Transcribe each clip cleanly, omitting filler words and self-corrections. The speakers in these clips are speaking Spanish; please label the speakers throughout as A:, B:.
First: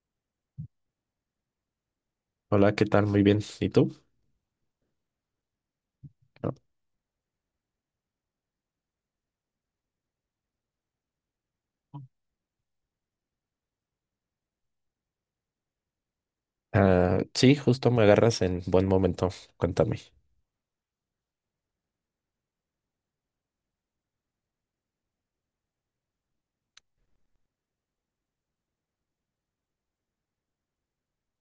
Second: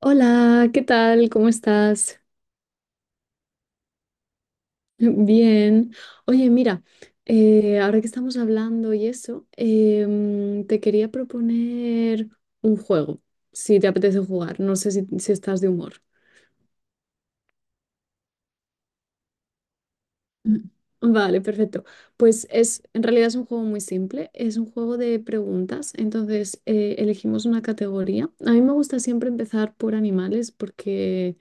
A: Hola, ¿qué tal? ¿Cómo estás?
B: Hola, ¿qué tal? Muy bien. ¿Y tú?
A: Bien. Oye,
B: No.
A: mira, ahora que estamos hablando y eso, te quería proponer un juego, si te apetece jugar. No sé si estás de humor.
B: Ah, sí, justo me agarras en buen momento. Cuéntame.
A: Mm. Vale, perfecto. Pues es, en realidad es un juego muy simple, es un juego de preguntas. Entonces, elegimos una categoría. A mí me gusta siempre empezar por animales porque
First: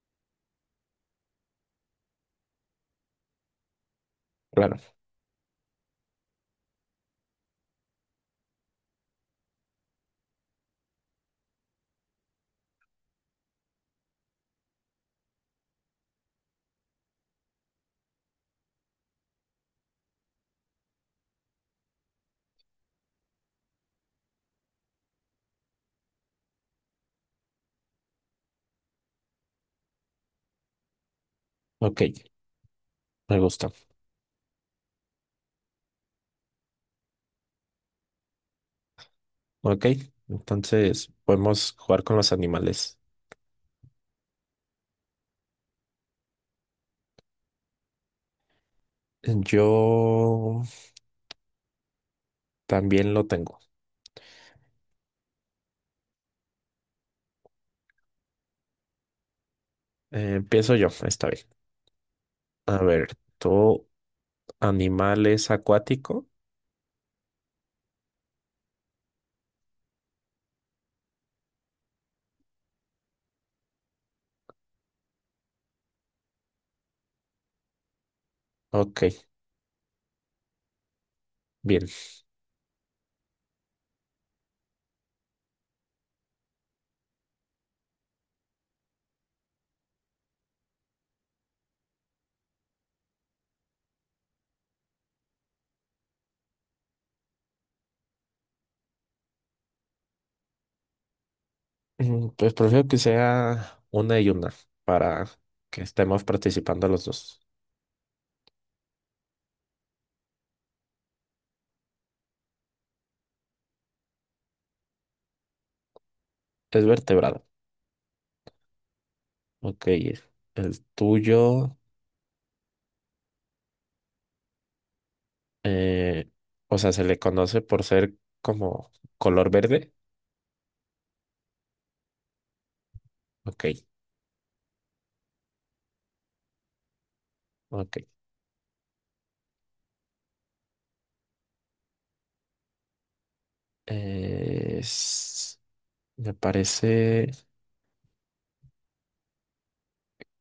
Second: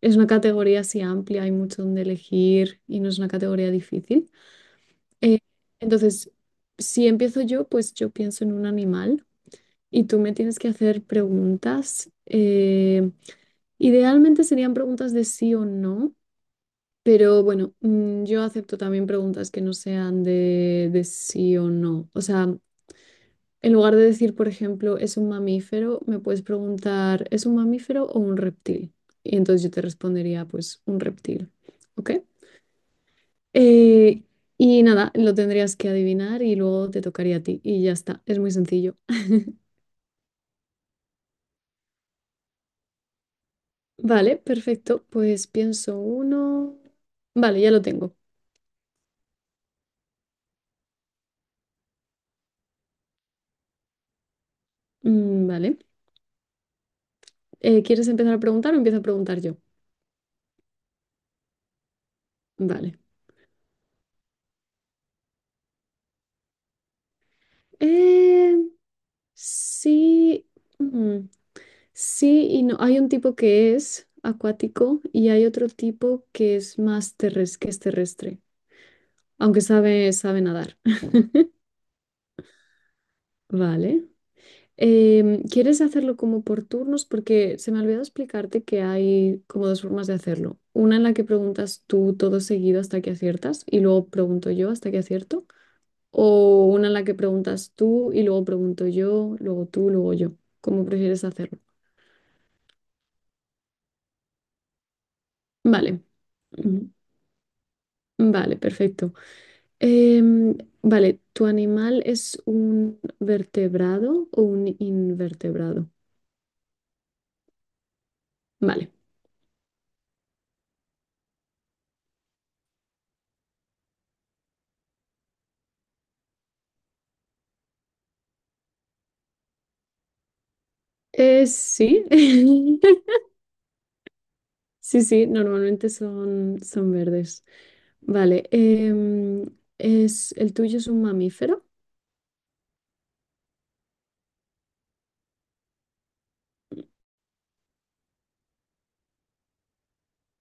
A: es una categoría así amplia, hay mucho donde elegir y no es una categoría difícil.
B: Claro.
A: Eh, entonces, si empiezo yo, pues yo pienso en un animal y tú me tienes que hacer preguntas. Idealmente serían preguntas de sí o no, pero bueno, yo acepto también preguntas que no sean de sí o no. O sea, en lugar de decir, por ejemplo, ¿es un mamífero? Me puedes preguntar, ¿es un mamífero o un reptil? Y entonces yo te respondería, pues, un reptil.
B: Ok,
A: ¿Ok?
B: me gusta.
A: Eh, y nada, lo tendrías que adivinar y luego te tocaría a ti. Y ya está, es muy sencillo.
B: Ok, entonces podemos jugar con los animales.
A: Vale, perfecto. Pues pienso uno. Vale, ya lo tengo.
B: Yo también lo tengo.
A: Mm, vale. ¿Quieres empezar a preguntar o empiezo a preguntar yo?
B: Empiezo yo, esta vez. A
A: Vale.
B: ver, ¿tu animal es acuático?
A: Eh, sí. Mm, sí y no. Hay un tipo que es acuático y hay otro tipo que es más terrestre, que es terrestre,
B: Ok,
A: aunque sabe nadar.
B: bien.
A: Vale. ¿Quieres hacerlo como por turnos? Porque se me olvidó explicarte que hay como dos formas de hacerlo. Una en la que preguntas tú todo seguido hasta que aciertas y luego pregunto yo hasta que acierto. O una en la que preguntas tú y luego pregunto yo, luego tú, luego yo. ¿Cómo prefieres hacerlo?
B: Mm, pues prefiero que sea una y una para que
A: Vale.
B: estemos participando
A: Ujú.
B: los dos.
A: Vale, perfecto. Em, vale, ¿tu animal es un vertebrado o un invertebrado?
B: Es vertebrado.
A: Vale.
B: Ok, el tuyo. Eh, o sea, se le conoce por ser como color verde.
A: Sí.
B: Ok,
A: Sí, sí, normalmente son verdes.
B: ok.
A: Vale, ¿el tuyo es un mamífero?
B: Eh, s- me parece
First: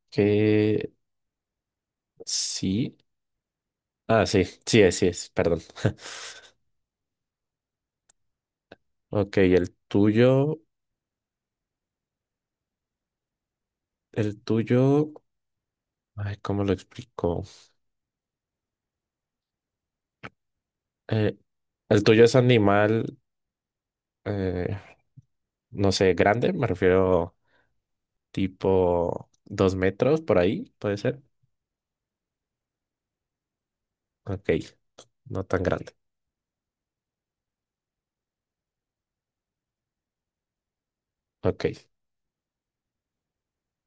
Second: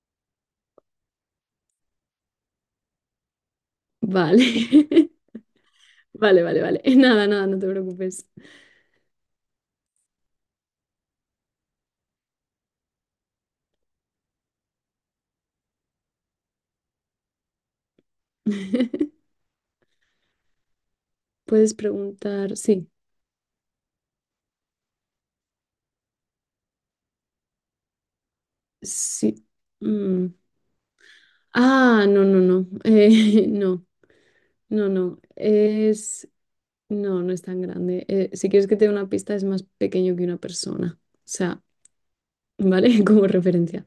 B: que sí. Ah, sí,
A: Vale,
B: sí es, sí es, perdón.
A: vale, vale, vale. Nada, nada, no te preocupes.
B: Ok, el tuyo, ay, ¿cómo lo explico? Eh,
A: Puedes
B: el tuyo es
A: preguntar, sí,
B: animal, eh, no sé, grande, me refiero tipo
A: sí.
B: 2 metros
A: Mm.
B: por ahí, puede ser.
A: Ah, no, no, no, no,
B: Ok,
A: no, no.
B: no tan grande.
A: Es, no, no es tan grande. Si quieres que te dé una pista, es más pequeño que una persona. O sea,
B: Ok.
A: ¿vale? Como referencia.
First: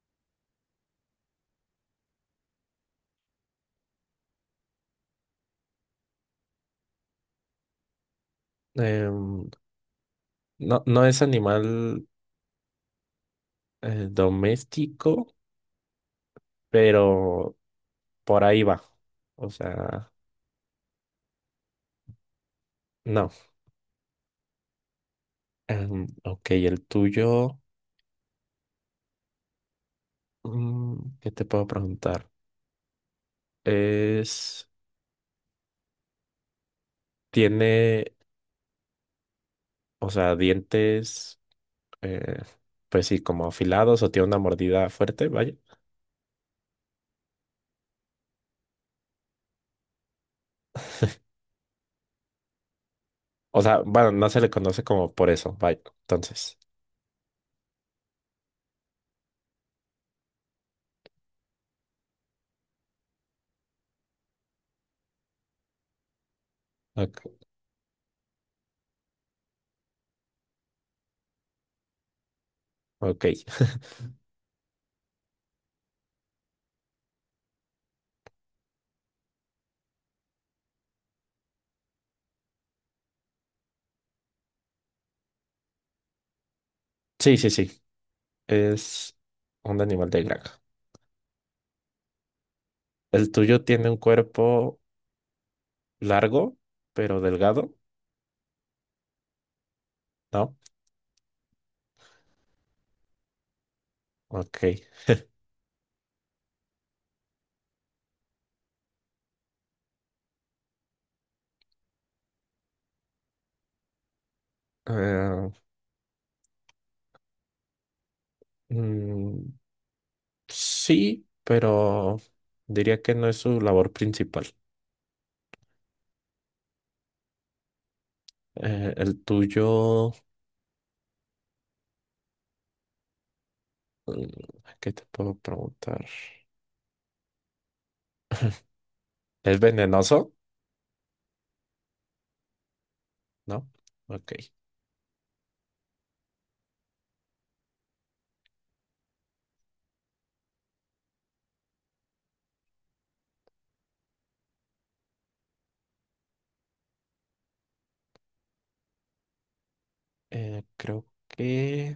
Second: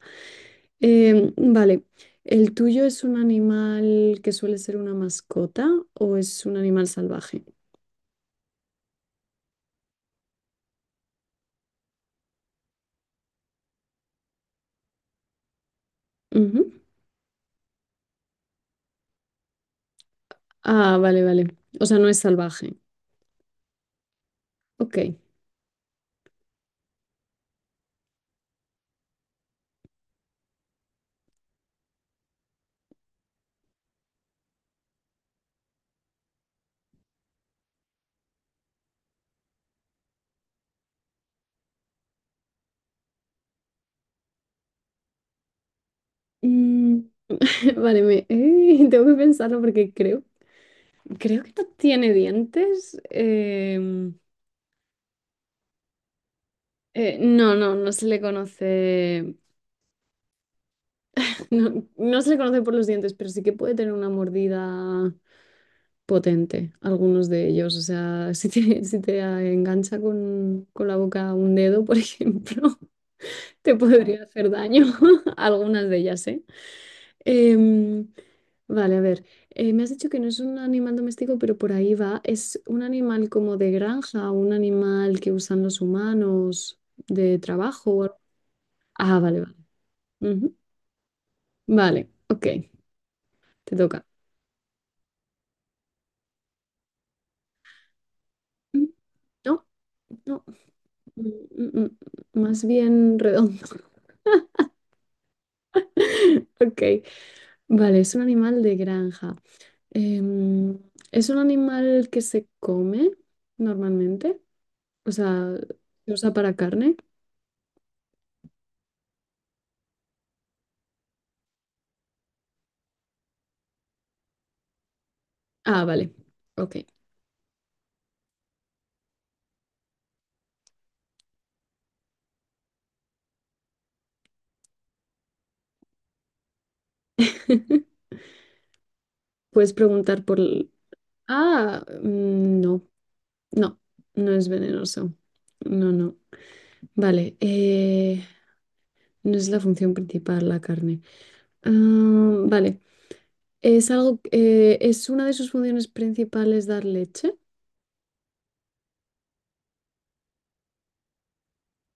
A: Vale, ¿el tuyo es un animal que suele ser una mascota o es un animal salvaje?
B: Em, no, no es animal doméstico,
A: Ujú.
B: pero por ahí va. O sea,
A: Ah, vale, vale. O sea, no es salvaje.
B: no.
A: Ok.
B: Em, ok, el tuyo, mm, ¿qué te puedo preguntar? Es, tiene, o sea, dientes, eh, pues sí, como afilados o tiene una mordida fuerte, vaya.
A: Mm, vale, tengo que pensarlo porque creo, creo que no tiene dientes.
B: O sea, bueno, no se le conoce como por eso, vaya. Entonces,
A: No, no se le conoce, no, no se le conoce por los dientes, pero sí que puede tener una mordida potente, algunos
B: ok.
A: de ellos. O sea, si te, si te engancha con la boca un dedo, por ejemplo,
B: Ok.
A: te podría hacer daño. Algunas de ellas, ¿eh? Em, vale, a ver. Me has dicho que no es un animal doméstico, pero por ahí va. ¿Es un animal como de granja, un animal que usan los humanos
B: Sí,
A: de
B: sí, sí.
A: trabajo? ¿O algo?
B: Es
A: Ah, vale, vale.
B: un animal de
A: Ujú.
B: granja.
A: Vale, ok,
B: El tuyo
A: te
B: tiene un
A: toca.
B: cuerpo largo, pero delgado,
A: Mm, no, no,
B: ¿no?
A: mm, mm, mm, mm, más bien redondo.
B: Ok.
A: Ok. Vale, es un animal de granja. Em, ¿Es un animal que se come normalmente? O
B: Eh,
A: sea, ¿se usa para carne?
B: mm, sí, pero diría que no es su labor principal.
A: Ah, vale. Ok.
B: El tuyo, mm, ¿qué te puedo preguntar? ¿Es
A: Puedes preguntar
B: venenoso?
A: por... l- Ah, mm, no,
B: ¿No?
A: no, no
B: Ok.
A: es venenoso. No, no. Vale, no es la función principal la carne. Ah, vale, es algo, ¿es una de sus funciones principales dar leche?
B: Creo que...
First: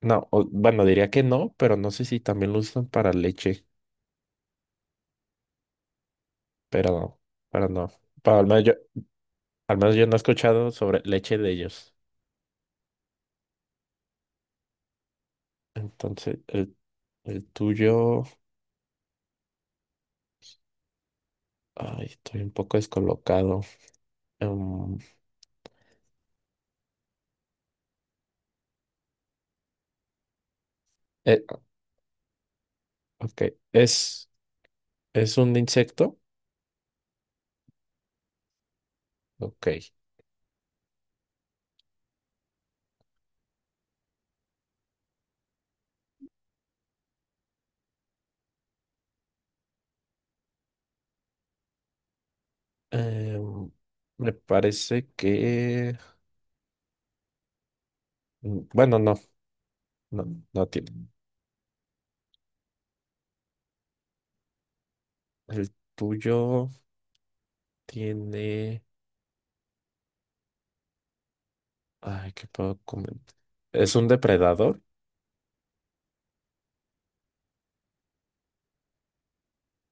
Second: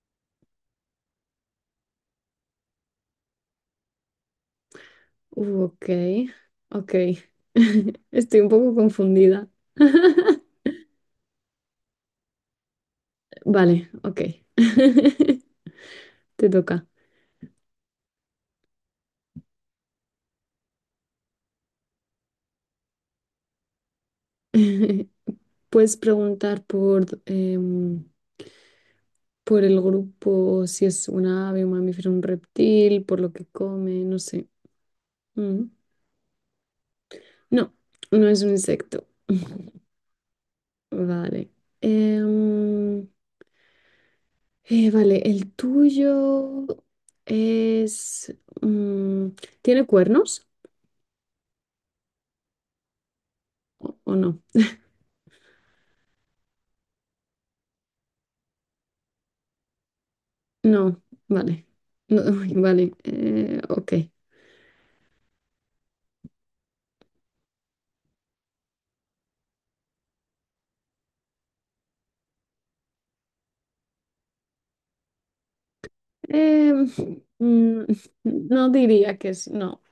B: No, o- bueno, diría que no, pero no sé si también lo usan para leche,
A: Ok, ok.
B: pero, pero no. Pero
A: Estoy un poco confundida.
B: al menos yo no he escuchado sobre leche de ellos.
A: Vale, ok.
B: Entonces,
A: Te toca.
B: el tuyo... Ay, estoy un poco descolocado. Em,
A: Puedes preguntar por, por el grupo, si es un
B: eh,
A: ave, un mamífero, un reptil, por lo
B: ok,
A: que come, no
B: ¿es,
A: sé.
B: ¿es un
A: Mm.
B: insecto?
A: No, no es un insecto.
B: Ok.
A: Vale. Em, vale, el tuyo es... mm, ¿tiene cuernos?
B: Em,
A: O
B: me
A: no?
B: parece que... Mm, bueno, no, no, no
A: No,
B: tiene.
A: vale. No, vale, ok.
B: El tuyo tiene... Ay, ¿qué puedo comentar? ¿Es un depredador?
A: Em, mm, no diría que es, no,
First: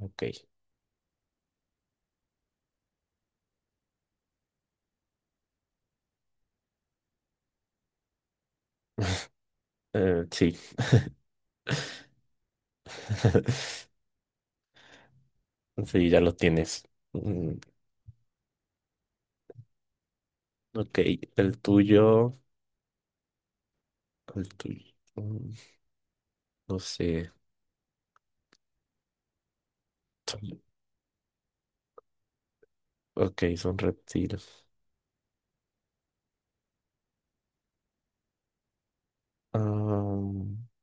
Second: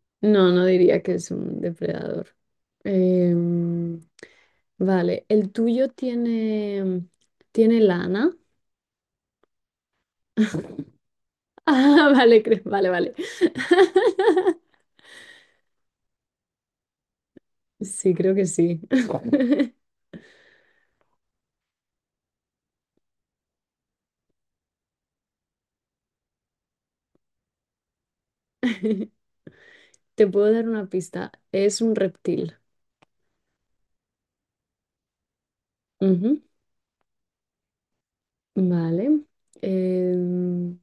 B: Ok.
A: no, no diría que es un depredador. Em, vale, ¿el tuyo tiene lana?
B: Sí,
A: Ah, vale, cre- vale, vale.
B: sí, ya lo tienes. Mm,
A: Sí, creo que sí.
B: ok, el tuyo... El tuyo. Mm, no sé.
A: Te puedo
B: son-
A: dar una pista. Es un reptil.
B: Ok, son reptiles.
A: Ujú, vale.
B: Ah,
A: Em,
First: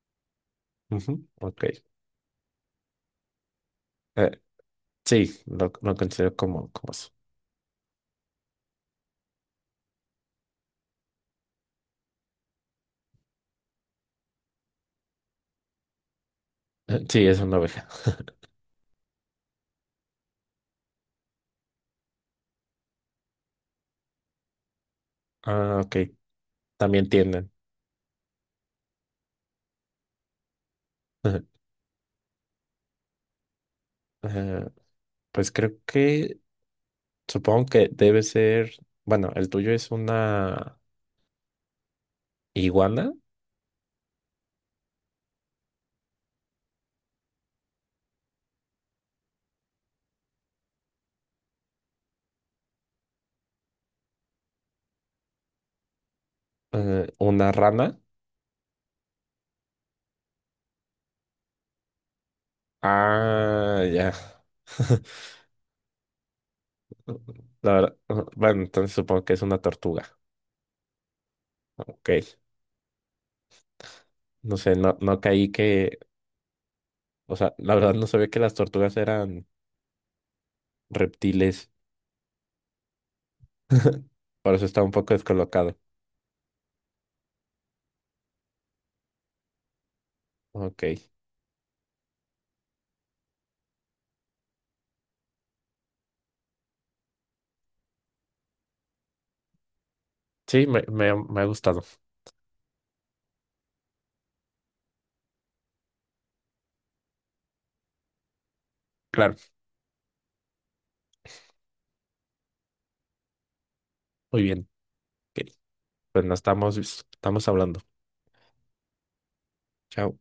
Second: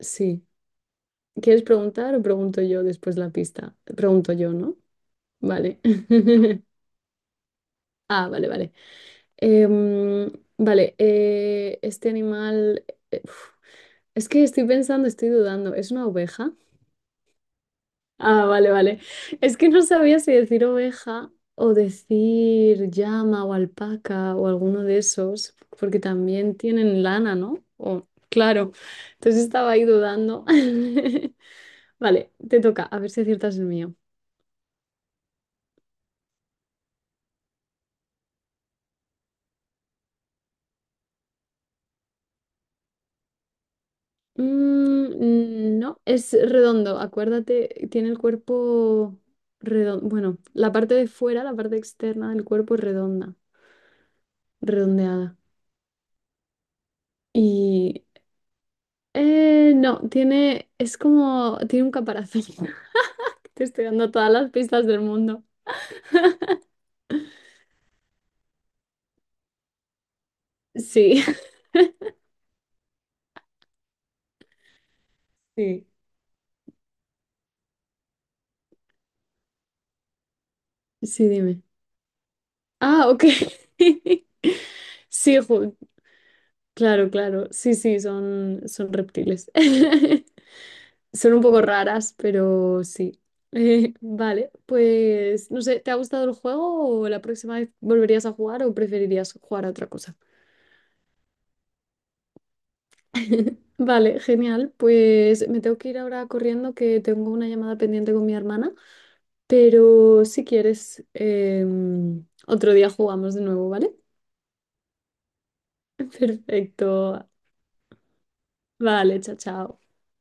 A: sí.
B: ujú,
A: ¿Quieres
B: ok.
A: preguntar o pregunto yo después la pista? Pregunto
B: Eh,
A: yo, ¿no?
B: sí,
A: Vale.
B: lo considero como, como eso.
A: Ah, vale, vale. Em, vale, este animal... uf, es que estoy pensando, estoy dudando. ¿Es una oveja?
B: Sí, es una oveja.
A: Ah, vale, vale. Es que no sabía si decir oveja o decir llama o alpaca o alguno de esos,
B: Ah, ok.
A: porque también tienen
B: También
A: lana,
B: tienden.
A: ¿no? O- claro. Entonces estaba ahí dudando. Vale, te toca, a ver si aciertas el mío.
B: Eh, pues supongo que debe ser, bueno, el tuyo es una iguana,
A: Mm, no, es redondo, acuérdate, tiene el cuerpo redondo, bueno, la parte de fuera, la parte externa del cuerpo es redonda, redondeada.
B: una rana.
A: Y no, tiene, es como, tiene un caparazón. Te
B: Ah,
A: estoy dando
B: ya.
A: todas las pistas del mundo.
B: La verdad, ah, bueno, entonces supongo que es una tortuga.
A: Sí,
B: Ok. No sé, no, no caí
A: sí,
B: que, o sea, la verdad no sabía que las tortugas eran
A: sí, dime.
B: reptiles.
A: Ah, ok.
B: Por eso está un poco
A: Sí, ju-
B: descolocado.
A: claro, claro. Sí, sí, son reptiles.
B: Ok.
A: Son un poco raras, pero sí. Vale, pues no sé, ¿te ha gustado el juego o la próxima vez volverías a jugar o preferirías jugar a otra cosa?
B: Sí, me ha gustado.
A: Vale, genial. Pues me tengo que ir ahora corriendo que tengo una llamada pendiente con mi hermana,
B: Claro.
A: pero si quieres, otro día jugamos de nuevo, ¿vale?
B: Muy bien. Ok. Pues nos estamos,
A: Perfecto.
B: estamos hablando.
A: Vale, chao, chao.
B: Chao.